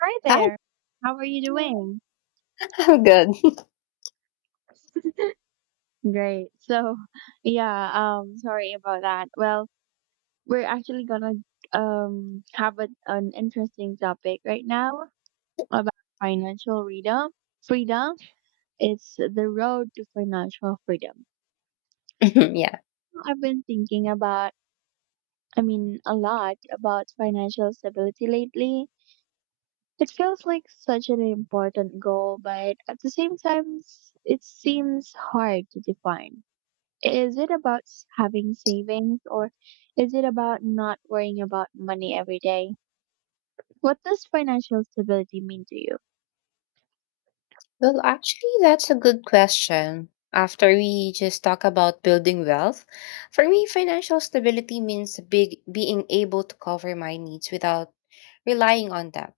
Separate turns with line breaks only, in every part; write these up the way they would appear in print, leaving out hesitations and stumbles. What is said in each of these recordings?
Hi
Hi,
there. How are you doing?
I'm good.
Great. So, yeah, Sorry about that. Well, we're actually gonna have an interesting topic right now about financial freedom. Freedom, it's the road to financial freedom.
Yeah.
I've been thinking about, I mean, a lot about financial stability lately. It feels like such an important goal, but at the same time, it seems hard to define. Is it about having savings, or is it about not worrying about money every day? What does financial stability mean to you?
Well, actually, that's a good question. After we just talk about building wealth, for me, financial stability means big being able to cover my needs without relying on debt.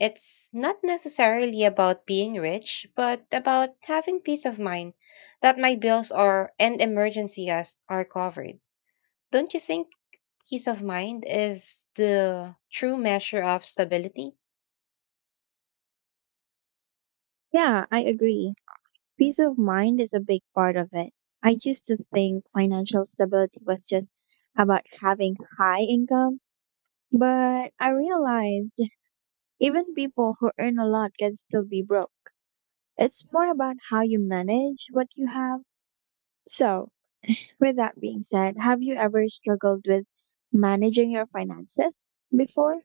It's not necessarily about being rich, but about having peace of mind that my bills are and emergencies are covered. Don't you think peace of mind is the true measure of stability?
Yeah, I agree. Peace of mind is a big part of it. I used to think financial stability was just about having high income, but I realized even people who earn a lot can still be broke. It's more about how you manage what you have. So, With that being said, have you ever struggled with managing your finances before?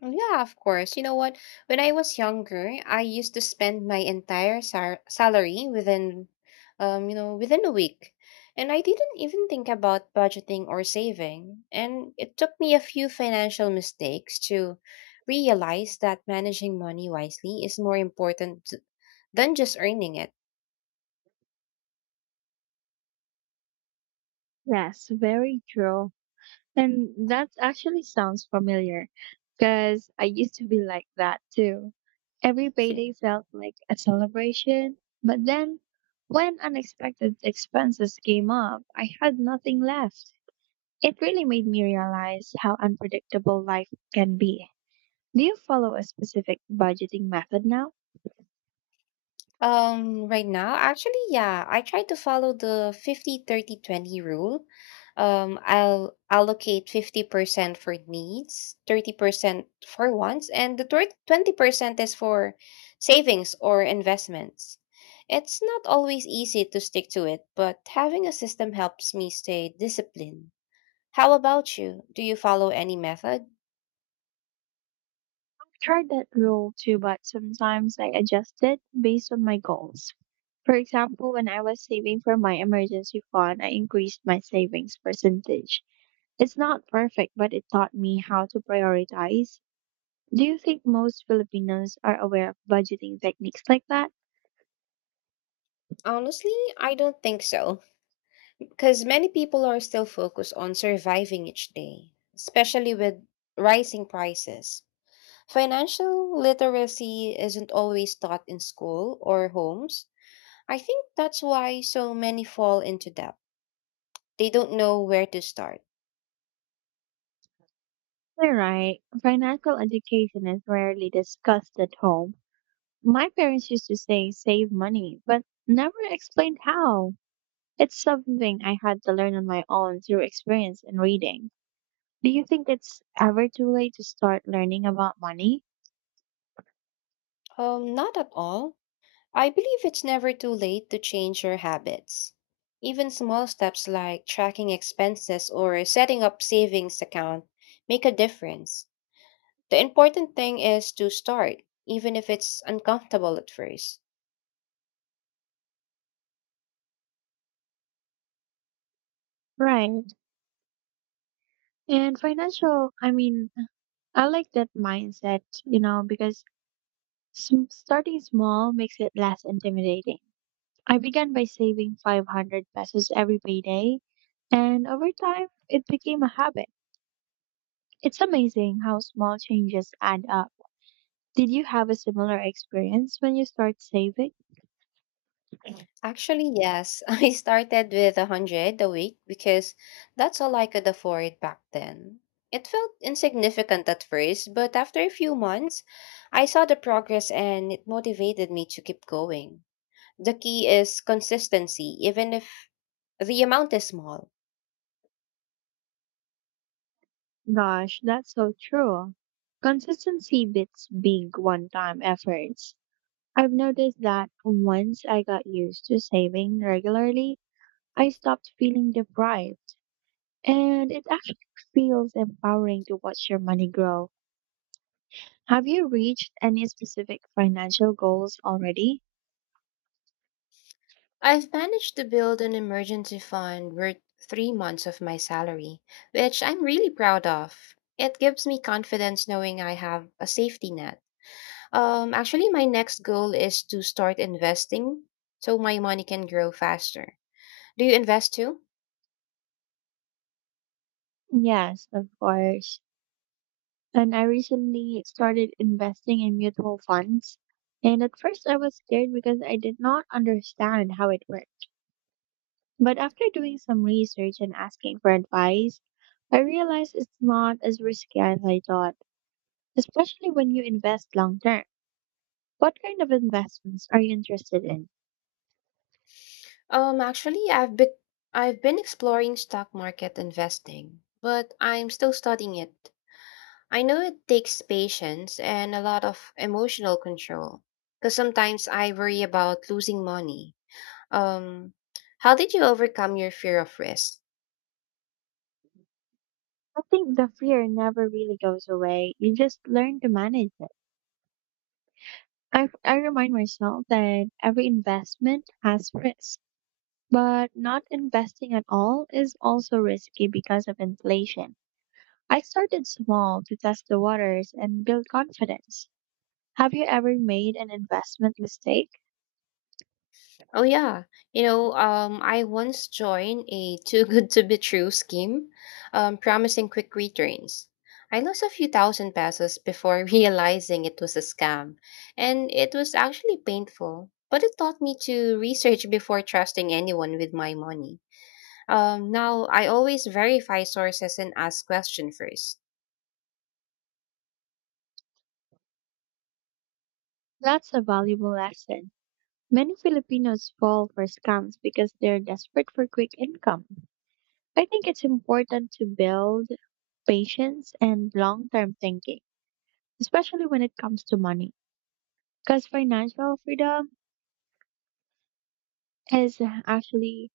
Yeah, of course. You know what? When I was younger, I used to spend my entire salary within a week. And I didn't even think about budgeting or saving. And it took me a few financial mistakes to realize that managing money wisely is more important than just earning it.
Yes, very true. And that actually sounds familiar because I used to be like that too. Every payday felt like a celebration, but then when unexpected expenses came up, I had nothing left. It really made me realize how unpredictable life can be. Do you follow a specific budgeting method now?
Right now, actually, yeah, I try to follow the 50/30/20 rule. I'll allocate 50% for needs, 30% for wants, and the 30 20% is for savings or investments. It's not always easy to stick to it, but having a system helps me stay disciplined. How about you? Do you follow any method?
I've tried that rule too, but sometimes I adjust it based on my goals. For example, when I was saving for my emergency fund, I increased my savings percentage. It's not perfect, but it taught me how to prioritize. Do you think most Filipinos are aware of budgeting techniques like that?
Honestly, I don't think so. Because many people are still focused on surviving each day, especially with rising prices. Financial literacy isn't always taught in school or homes. I think that's why so many fall into debt. They don't know where to start.
You're right. Financial education is rarely discussed at home. My parents used to say save money, but never explained how. It's something I had to learn on my own through experience and reading. Do you think it's ever too late to start learning about money?
Not at all. I believe it's never too late to change your habits. Even small steps like tracking expenses or setting up savings account make a difference. The important thing is to start, even if it's uncomfortable at first.
Right. And financial, I mean, I like that mindset, because starting small makes it less intimidating. I began by saving 500 pesos every payday, and over time, it became a habit. It's amazing how small changes add up. Did you have a similar experience when you start saving?
Actually, yes, I started with a 100 a week because that's all I could afford back then. It felt insignificant at first, but after a few months, I saw the progress and it motivated me to keep going. The key is consistency, even if the amount is small.
Gosh, that's so true. Consistency beats big one time efforts. I've noticed that once I got used to saving regularly, I stopped feeling deprived, and it actually feels empowering to watch your money grow. Have you reached any specific financial goals already?
I've managed to build an emergency fund worth 3 months of my salary, which I'm really proud of. It gives me confidence knowing I have a safety net. Actually, my next goal is to start investing so my money can grow faster. Do you invest too?
Yes, of course. And I recently started investing in mutual funds. And at first, I was scared because I did not understand how it worked. But after doing some research and asking for advice, I realized it's not as risky as I thought, especially when you invest long term. What kind of investments are you interested in?
Actually, I've been exploring stock market investing, but I'm still studying it. I know it takes patience and a lot of emotional control because sometimes I worry about losing money. Um, how did you overcome your fear of risk?
I think the fear never really goes away. You just learn to manage it. I remind myself that every investment has risk, but not investing at all is also risky because of inflation. I started small to test the waters and build confidence. Have you ever made an investment mistake?
Oh yeah, I once joined a too good to be true scheme, promising quick returns. I lost a few thousand pesos before realizing it was a scam, and it was actually painful. But it taught me to research before trusting anyone with my money. Now, I always verify sources and ask question first.
That's a valuable lesson. Many Filipinos fall for scams because they're desperate for quick income. I think it's important to build patience and long term thinking, especially when it comes to money. Because financial freedom is actually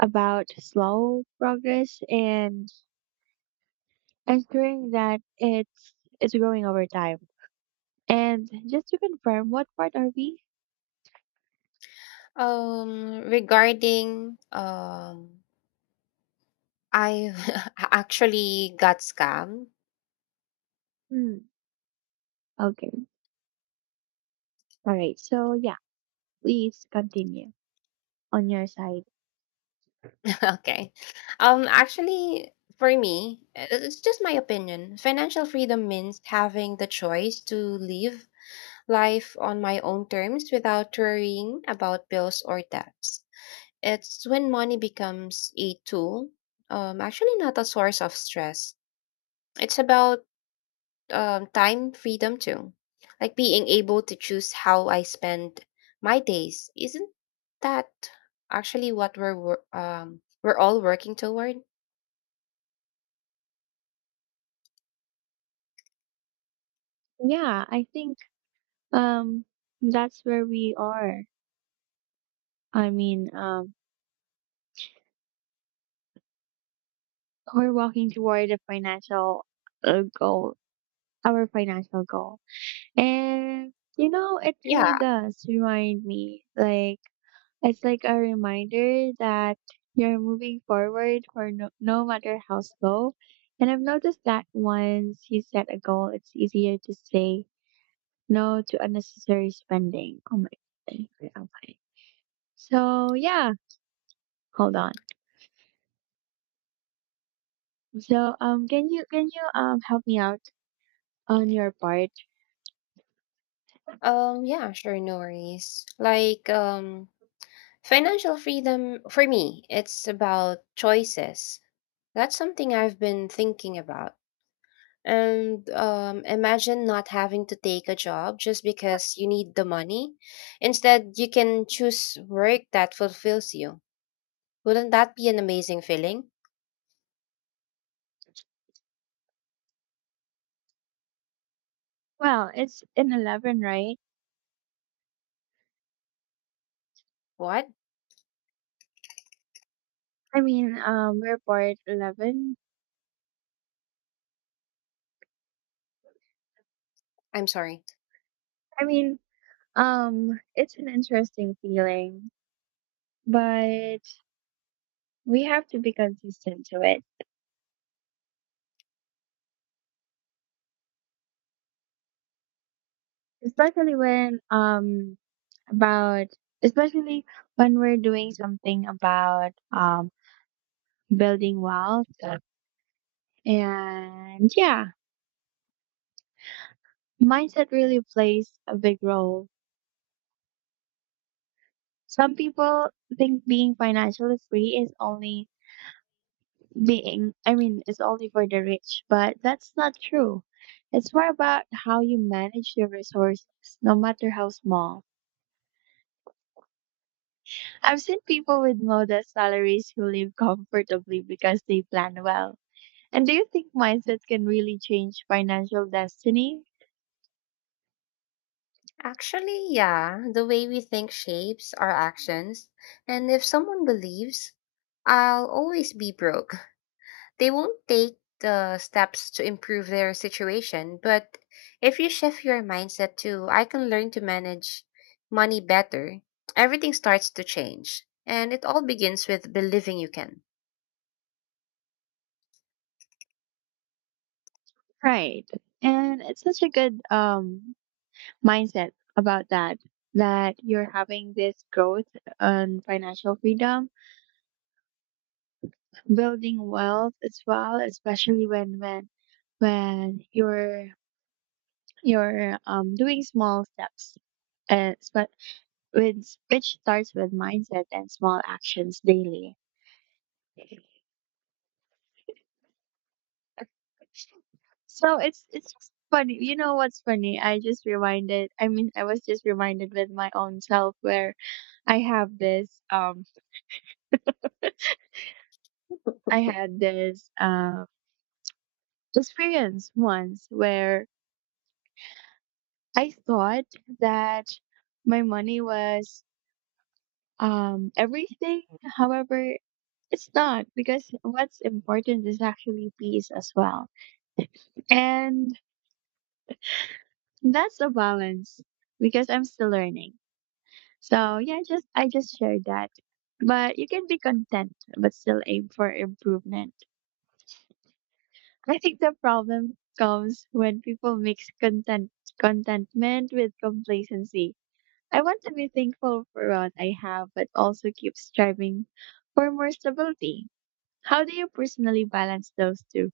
about slow progress and ensuring that it's growing over time. And just to confirm, what part are we?
Regarding I actually got scammed.
Hmm. Okay. All right. So yeah, please continue on your side.
Okay. Actually, for me, it's just my opinion. Financial freedom means having the choice to live life on my own terms without worrying about bills or debts. It's when money becomes a tool, actually not a source of stress. It's about time freedom too. Like being able to choose how I spend my days. Isn't that actually what we're all working toward?
Yeah, I think um that's where we are. I mean, um, we're walking toward a uh, goal, our financial goal, and you know, it really
Yeah.
does remind me, like it's like a reminder that you're moving forward for no matter how slow. And I've noticed that once you set a goal, it's easier to say no to unnecessary spending. Oh my god. Wait, I'm fine. So yeah, hold on. So can you help me out on your part?
Yeah, sure, no worries. Like financial freedom for me, it's about choices. That's something I've been thinking about. And imagine not having to take a job just because you need the money. Instead, you can choose work that fulfills you. Wouldn't that be an amazing feeling?
Well, it's in 11, right?
What?
I mean, we're part 11.
I'm sorry.
I mean, it's an interesting feeling. But we have to be consistent to it, especially when um about especially when we're doing something about building wealth. Yeah, and yeah, mindset really plays a big role. Some people think being financially free is only being I mean it's only for the rich, but that's not true. It's more about how you manage your resources, no matter how small. I've seen people with modest salaries who live comfortably because they plan well. And do you think mindset can really change financial destiny?
Actually, yeah, the way we think shapes our actions. And if someone believes, I'll always be broke. They won't take the steps to improve their situation, but if you shift your mindset to, I can learn to manage money better, everything starts to change. And it all begins with believing you can.
Right. And it's such a good mindset about that you're having this growth on financial freedom, building wealth as well, especially when you're doing small steps. But with which starts with mindset and small actions daily. So it's just funny. You know what's funny? I was just reminded with my own self where I have this I had this experience once where I thought that my money was everything. However, it's not, because what's important is actually peace as well. And that's a balance because I'm still learning. So yeah, just I just shared that. But you can be content but still aim for improvement. I think the problem comes when people mix contentment with complacency. I want to be thankful for what I have but also keep striving for more stability. How do you personally balance those two?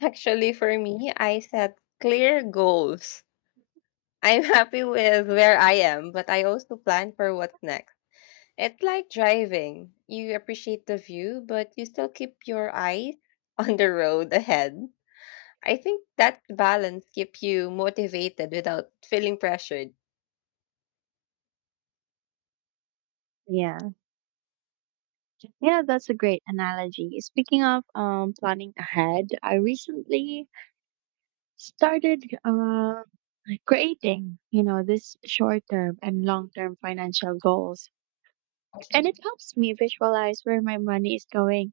Actually, for me, I set clear goals. I'm happy with where I am, but I also plan for what's next. It's like driving. You appreciate the view, but you still keep your eye on the road ahead. I think that balance keeps you motivated without feeling pressured.
Yeah. Yeah, that's a great analogy. Speaking of planning ahead, I recently started creating, you know, this short term and long term financial goals. And it helps me visualize where my money is going.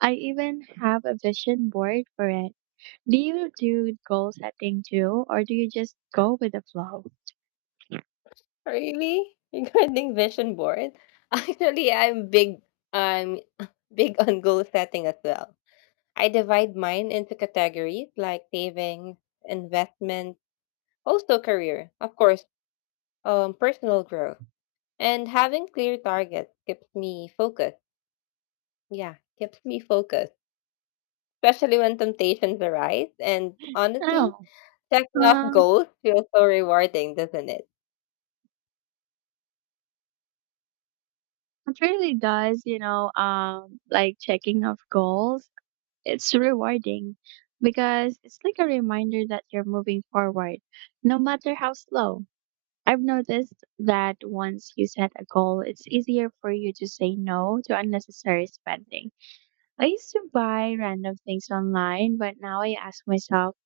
I even have a vision board for it. Do you do goal setting too, or do you just go with the flow?
Really? Regarding vision board? Actually, I'm big on goal setting as well. I divide mine into categories like savings, investment, also career, of course, personal growth. And having clear targets keeps me focused, especially when temptations arise. And honestly,
Oh,
checking off
um,
goals feels so rewarding, doesn't it?
it really does, you know, like checking off goals. It's rewarding because it's like a reminder that you're moving forward, no matter how slow. I've noticed that once you set a goal, it's easier for you to say no to unnecessary spending. I used to buy random things online, but now I ask myself,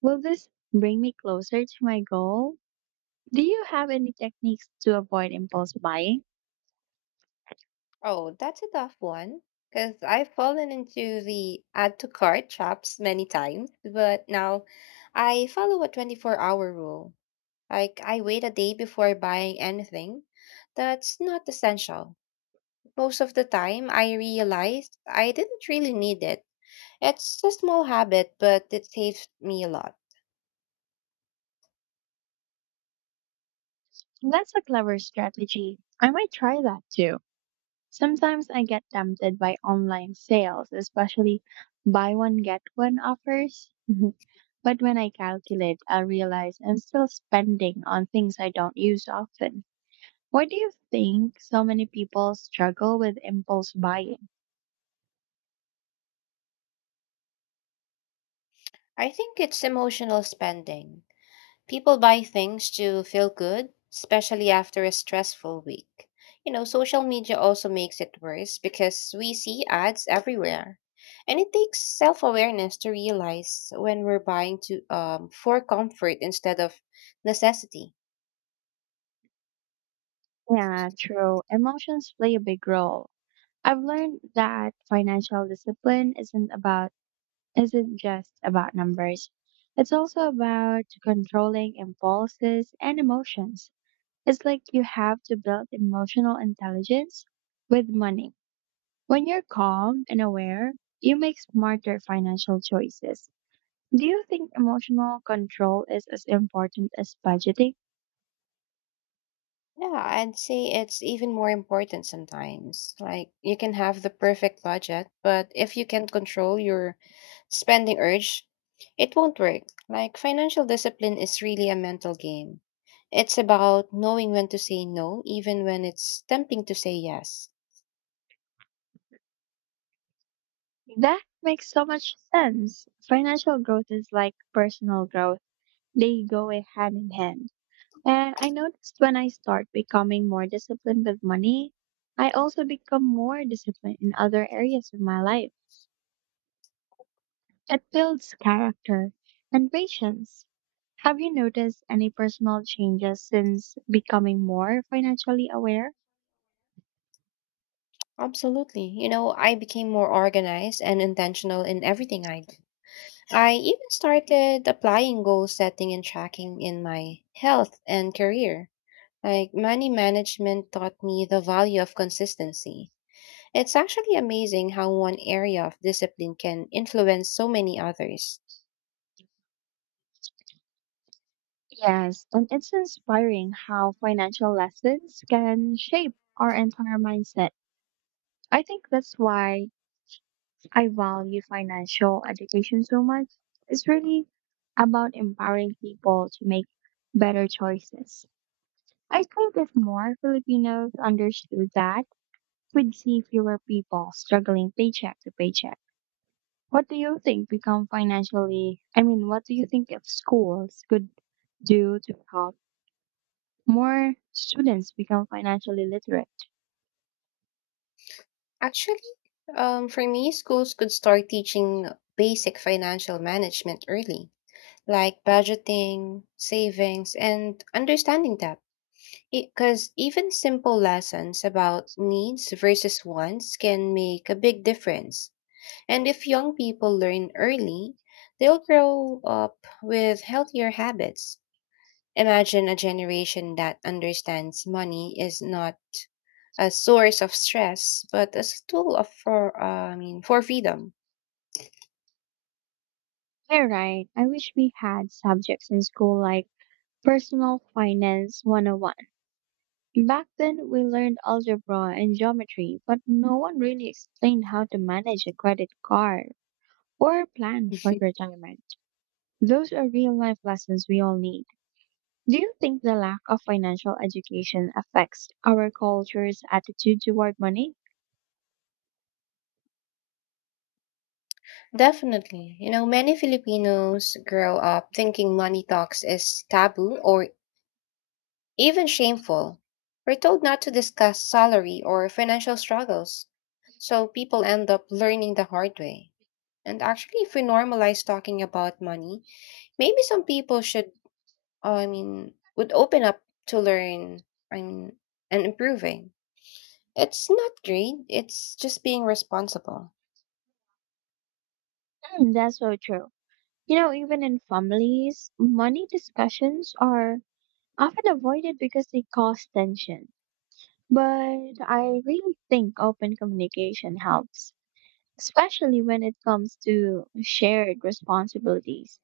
will this bring me closer to my goal? Do you have any techniques to avoid impulse buying?
Oh, that's a tough one. Because I've fallen into the add to cart traps many times, but now I follow a 24-hour rule. Like, I wait a day before buying anything that's not essential. Most of the time, I realized I didn't really need it. It's a small habit, but it saves me a lot.
That's a clever strategy. I might try that too. Sometimes I get tempted by online sales, especially buy one, get one offers. But when I calculate, I realize I'm still spending on things I don't use often. Why do you think so many people struggle with impulse buying?
I think it's emotional spending. People buy things to feel good, especially after a stressful week. Social media also makes it worse because we see ads everywhere. And it takes self awareness to realize when we're buying to for comfort instead of necessity.
Yeah, true. Emotions play a big role. I've learned that financial discipline isn't just about numbers. It's also about controlling impulses and emotions. It's like you have to build emotional intelligence with money. When you're calm and aware, you make smarter financial choices. Do you think emotional control is as important as budgeting?
Yeah, I'd say it's even more important sometimes. Like, you can have the perfect budget, but if you can't control your spending urge, it won't work. Like, financial discipline is really a mental game. It's about knowing when to say no, even when it's tempting to say yes.
That makes so much sense. Financial growth is like personal growth, they go hand in hand. And I noticed when I start becoming more disciplined with money, I also become more disciplined in other areas of my life. It builds character and patience. Have you noticed any personal changes since becoming more financially aware?
Absolutely. I became more organized and intentional in everything I do. I even started applying goal setting and tracking in my health and career. Like money management taught me the value of consistency. It's actually amazing how one area of discipline can influence so many others.
Yes, and it's inspiring how financial lessons can shape our entire mindset. I think that's why I value financial education so much. It's really about empowering people to make better choices. I think if more Filipinos understood that, we'd see fewer people struggling paycheck to paycheck. What do you think if schools could do to help more students become financially literate?
Actually, for me, schools could start teaching basic financial management early, like budgeting, savings, and understanding debt. Because even simple lessons about needs versus wants can make a big difference. And if young people learn early, they'll grow up with healthier habits. Imagine a generation that understands money is not a source of stress, but as a tool of for I mean for freedom.
You're right. I wish we had subjects in school like Personal Finance 101. Back then, we learned algebra and geometry, but no one really explained how to manage a credit card or plan for retirement. Those are real life lessons we all need. Do you think the lack of financial education affects our culture's attitude toward money?
Definitely, many Filipinos grow up thinking money talks is taboo or even shameful. We're told not to discuss salary or financial struggles, so people end up learning the hard way. And actually, if we normalize talking about money, maybe some people should, I mean, would open up to learn, I mean, and improving. It's not greed, it's just being responsible.
Mm, that's so true. You know, even in families, money discussions are often avoided because they cause tension. But I really think open communication helps, especially when it comes to shared responsibilities.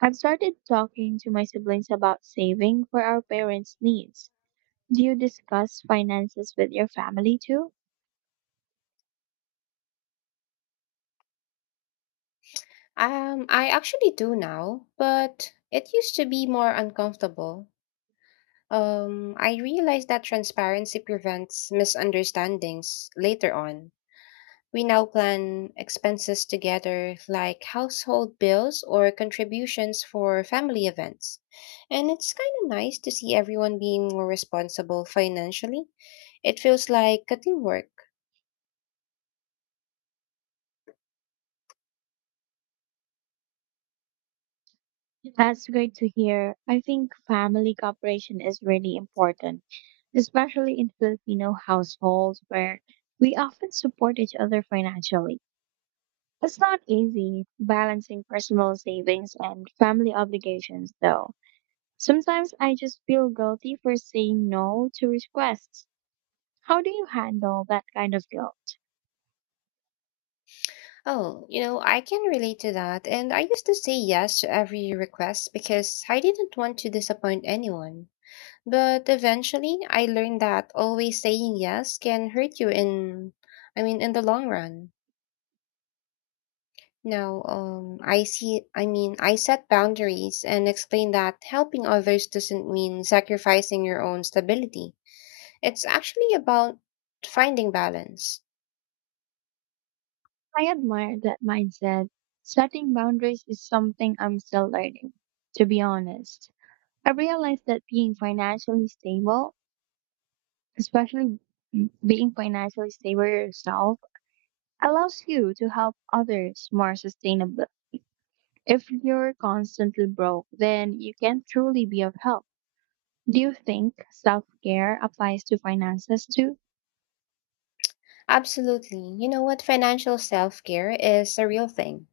I've started talking to my siblings about saving for our parents' needs. Do you discuss finances with your family too?
I actually do now, but it used to be more uncomfortable. I realized that transparency prevents misunderstandings later on. We now plan expenses together, like household bills or contributions for family events. And it's kind of nice to see everyone being more responsible financially. It feels like a teamwork.
That's great to hear. I think family cooperation is really important, especially in Filipino households where we often support each other financially. It's not easy balancing personal savings and family obligations, though. Sometimes I just feel guilty for saying no to requests. How do you handle that kind of guilt?
Oh, I can relate to that. And I used to say yes to every request because I didn't want to disappoint anyone. But eventually, I learned that always saying yes can hurt you I mean, in the long run. Now, I see, I mean, I set boundaries and explain that helping others doesn't mean sacrificing your own stability. It's actually about finding balance.
I admire that mindset. Setting boundaries is something I'm still learning, to be honest. I realized that especially being financially stable yourself allows you to help others more sustainably. If you're constantly broke, then you can't truly be of help. Do you think self care applies to finances too?
Absolutely. You know what? Financial self care is a real thing.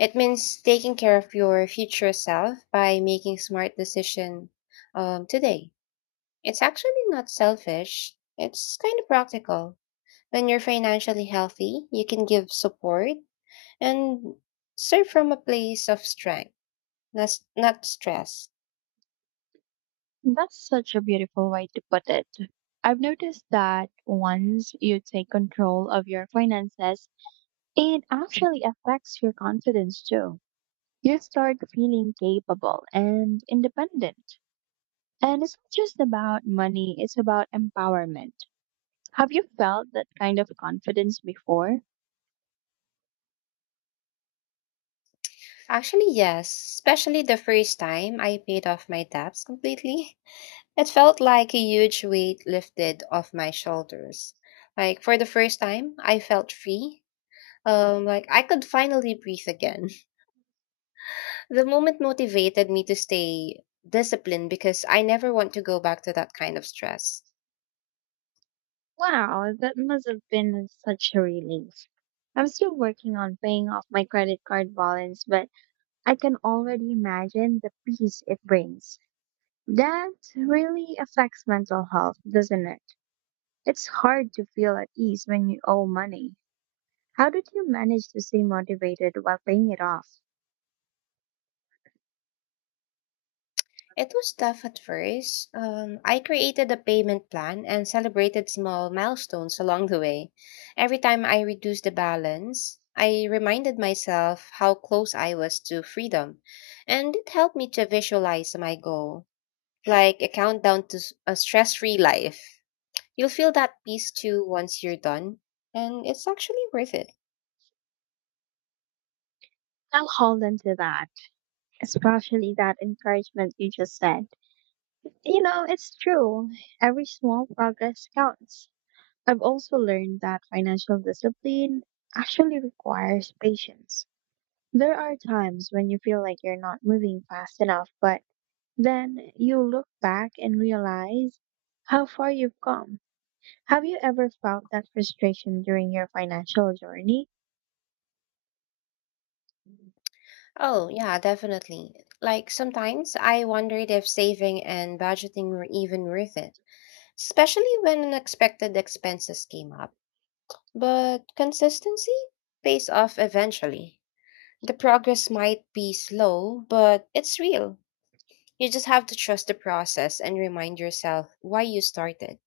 It means taking care of your future self by making smart decision today. It's actually not selfish. It's kind of practical. When you're financially healthy, you can give support and serve from a place of strength, not, not stress.
That's such a beautiful way to put it. I've noticed that once you take control of your finances, it actually affects your confidence too. You start feeling capable and independent. And it's not just about money, it's about empowerment. Have you felt that kind of confidence before?
Actually, yes, especially the first time I paid off my debts completely. It felt like a huge weight lifted off my shoulders. Like for the first time, I felt free. Like I could finally breathe again. The moment motivated me to stay disciplined because I never want to go back to that kind of stress.
Wow, that must have been such a relief. I'm still working on paying off my credit card balance, but I can already imagine the peace it brings. That really affects mental health, doesn't it? It's hard to feel at ease when you owe money. How did you manage to stay motivated while paying it off?
It was tough at first. I created a payment plan and celebrated small milestones along the way. Every time I reduced the balance, I reminded myself how close I was to freedom, and it helped me to visualize my goal, like a countdown to a stress free life. You'll feel that peace too once you're done, and it's actually worth it.
I'll hold on to that, especially that encouragement you just said. You know, it's true. Every small progress counts. I've also learned that financial discipline actually requires patience. There are times when you feel like you're not moving fast enough, but then you look back and realize how far you've come. Have you ever felt that frustration during your financial journey?
Oh, yeah, definitely. Like sometimes I wondered if saving and budgeting were even worth it, especially when unexpected expenses came up. But consistency pays off eventually. The progress might be slow, but it's real. You just have to trust the process and remind yourself why you started.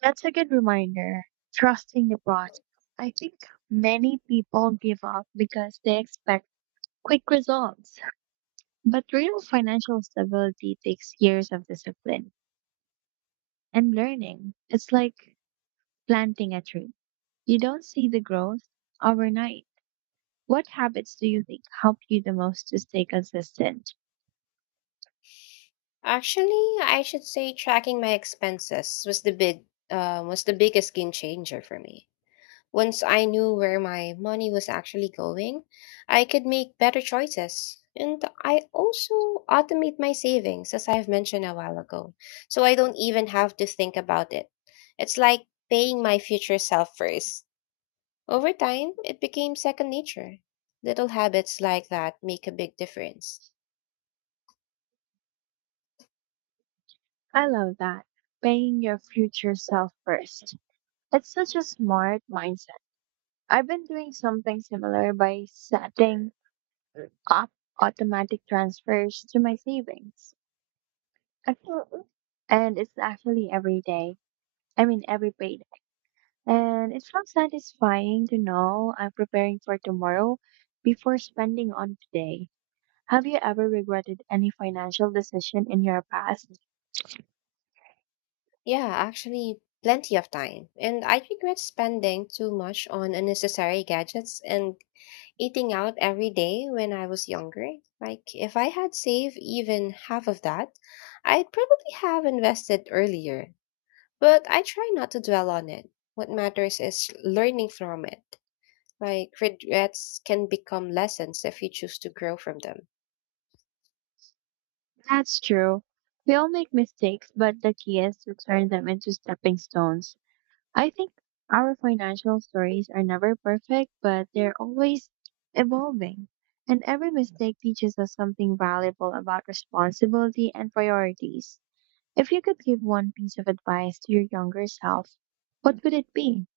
That's a good reminder. Trusting the process. I think many people give up because they expect quick results. But real financial stability takes years of discipline and learning. It's like planting a tree. You don't see the growth overnight. What habits do you think help you the most to stay consistent?
Actually, I should say tracking my expenses was the biggest game changer for me. Once I knew where my money was actually going, I could make better choices. And I also automate my savings, as I've mentioned a while ago, so I don't even have to think about it. It's like paying my future self first. Over time, it became second nature. Little habits like that make a big difference.
I love that. Paying your future self first. It's such a smart mindset. I've been doing something similar by setting up automatic transfers to my savings. I And it's actually every day. I mean, every payday. And it's so satisfying to know I'm preparing for tomorrow before spending on today. Have you ever regretted any financial decision in your past?
Yeah, actually, plenty of time. And I regret spending too much on unnecessary gadgets and eating out every day when I was younger. Like, if I had saved even half of that, I'd probably have invested earlier. But I try not to dwell on it. What matters is learning from it. Like, regrets can become lessons if you choose to grow from them.
That's true. We all make mistakes, but the key is to turn them into stepping stones. I think our financial stories are never perfect, but they're always evolving. And every mistake teaches us something valuable about responsibility and priorities. If you could give one piece of advice to your younger self, what would it be?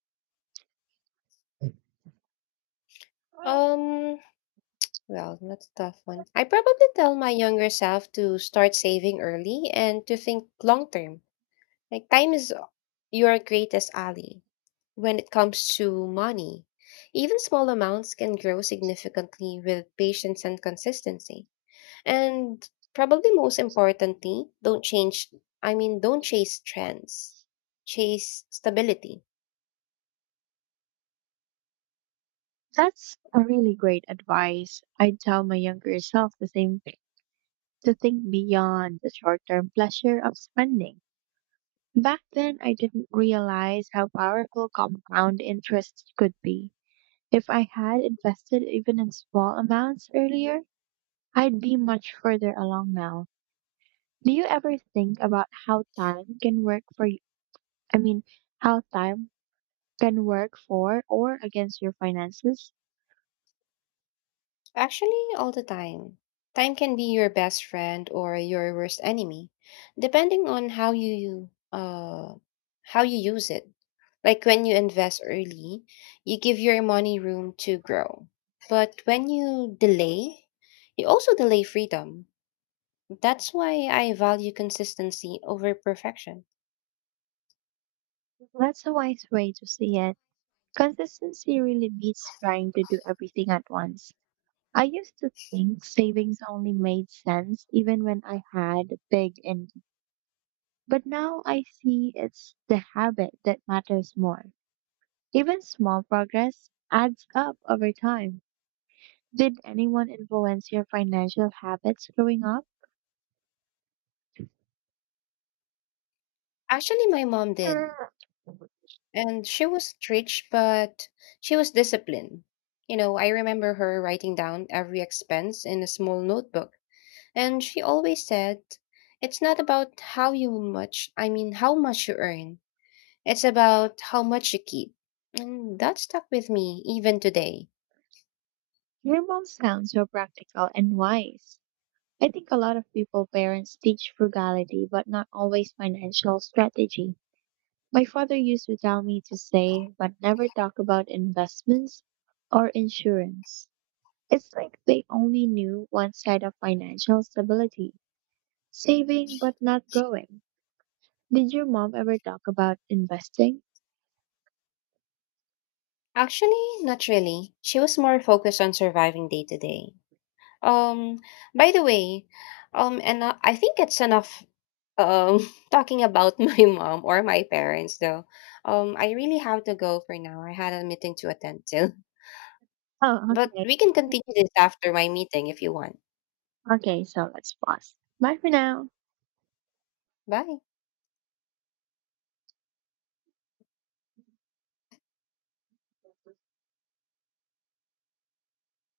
Um, Well, that's a tough one. I probably tell my younger self to start saving early and to think long term. Like time is your greatest ally when it comes to money. Even small amounts can grow significantly with patience and consistency. And probably most importantly, don't change, I mean, don't chase trends, chase stability.
That's a really great advice. I'd tell my younger self the same thing, to think beyond the short term pleasure of spending. Back then, I didn't realize how powerful compound interest could be. If I had invested even in small amounts earlier, I'd be much further along now. Do you ever think about how time can work for you? I mean, how time can work for or against your finances?
Actually, all the time. Time can be your best friend or your worst enemy, depending on how you use it. Like when you invest early, you give your money room to grow. But when you delay, you also delay freedom. That's why I value consistency over perfection.
That's a wise way to see it. Consistency really beats trying to do everything at once. I used to think savings only made sense even when I had big income, but now I see it's the habit that matters more. Even small progress adds up over time. Did anyone influence your financial habits growing up?
Actually, my mom did.
Hmm.
And she was strict, but she was disciplined. I remember her writing down every expense in a small notebook. And she always said, it's not about how you much, I mean, how much you earn. It's about how much you keep. And that stuck with me even today.
Your mom sounds so practical and wise. I think a lot of people parents teach frugality, but not always financial strategy. My father used to tell me to save, but never talk about investments or insurance. It's like they only knew one side of financial stability, saving, but not growing. Did your mom ever talk about investing?
Actually, not really. She was more focused on surviving day to day. Um, by the way, and I think it's enough um talking about my mom or my parents though. I really have to go for now. I had a meeting to attend to.
Oh,
But
okay.
we can continue this after my meeting if you want.
Okay, so let's pause. Bye for now.
Bye.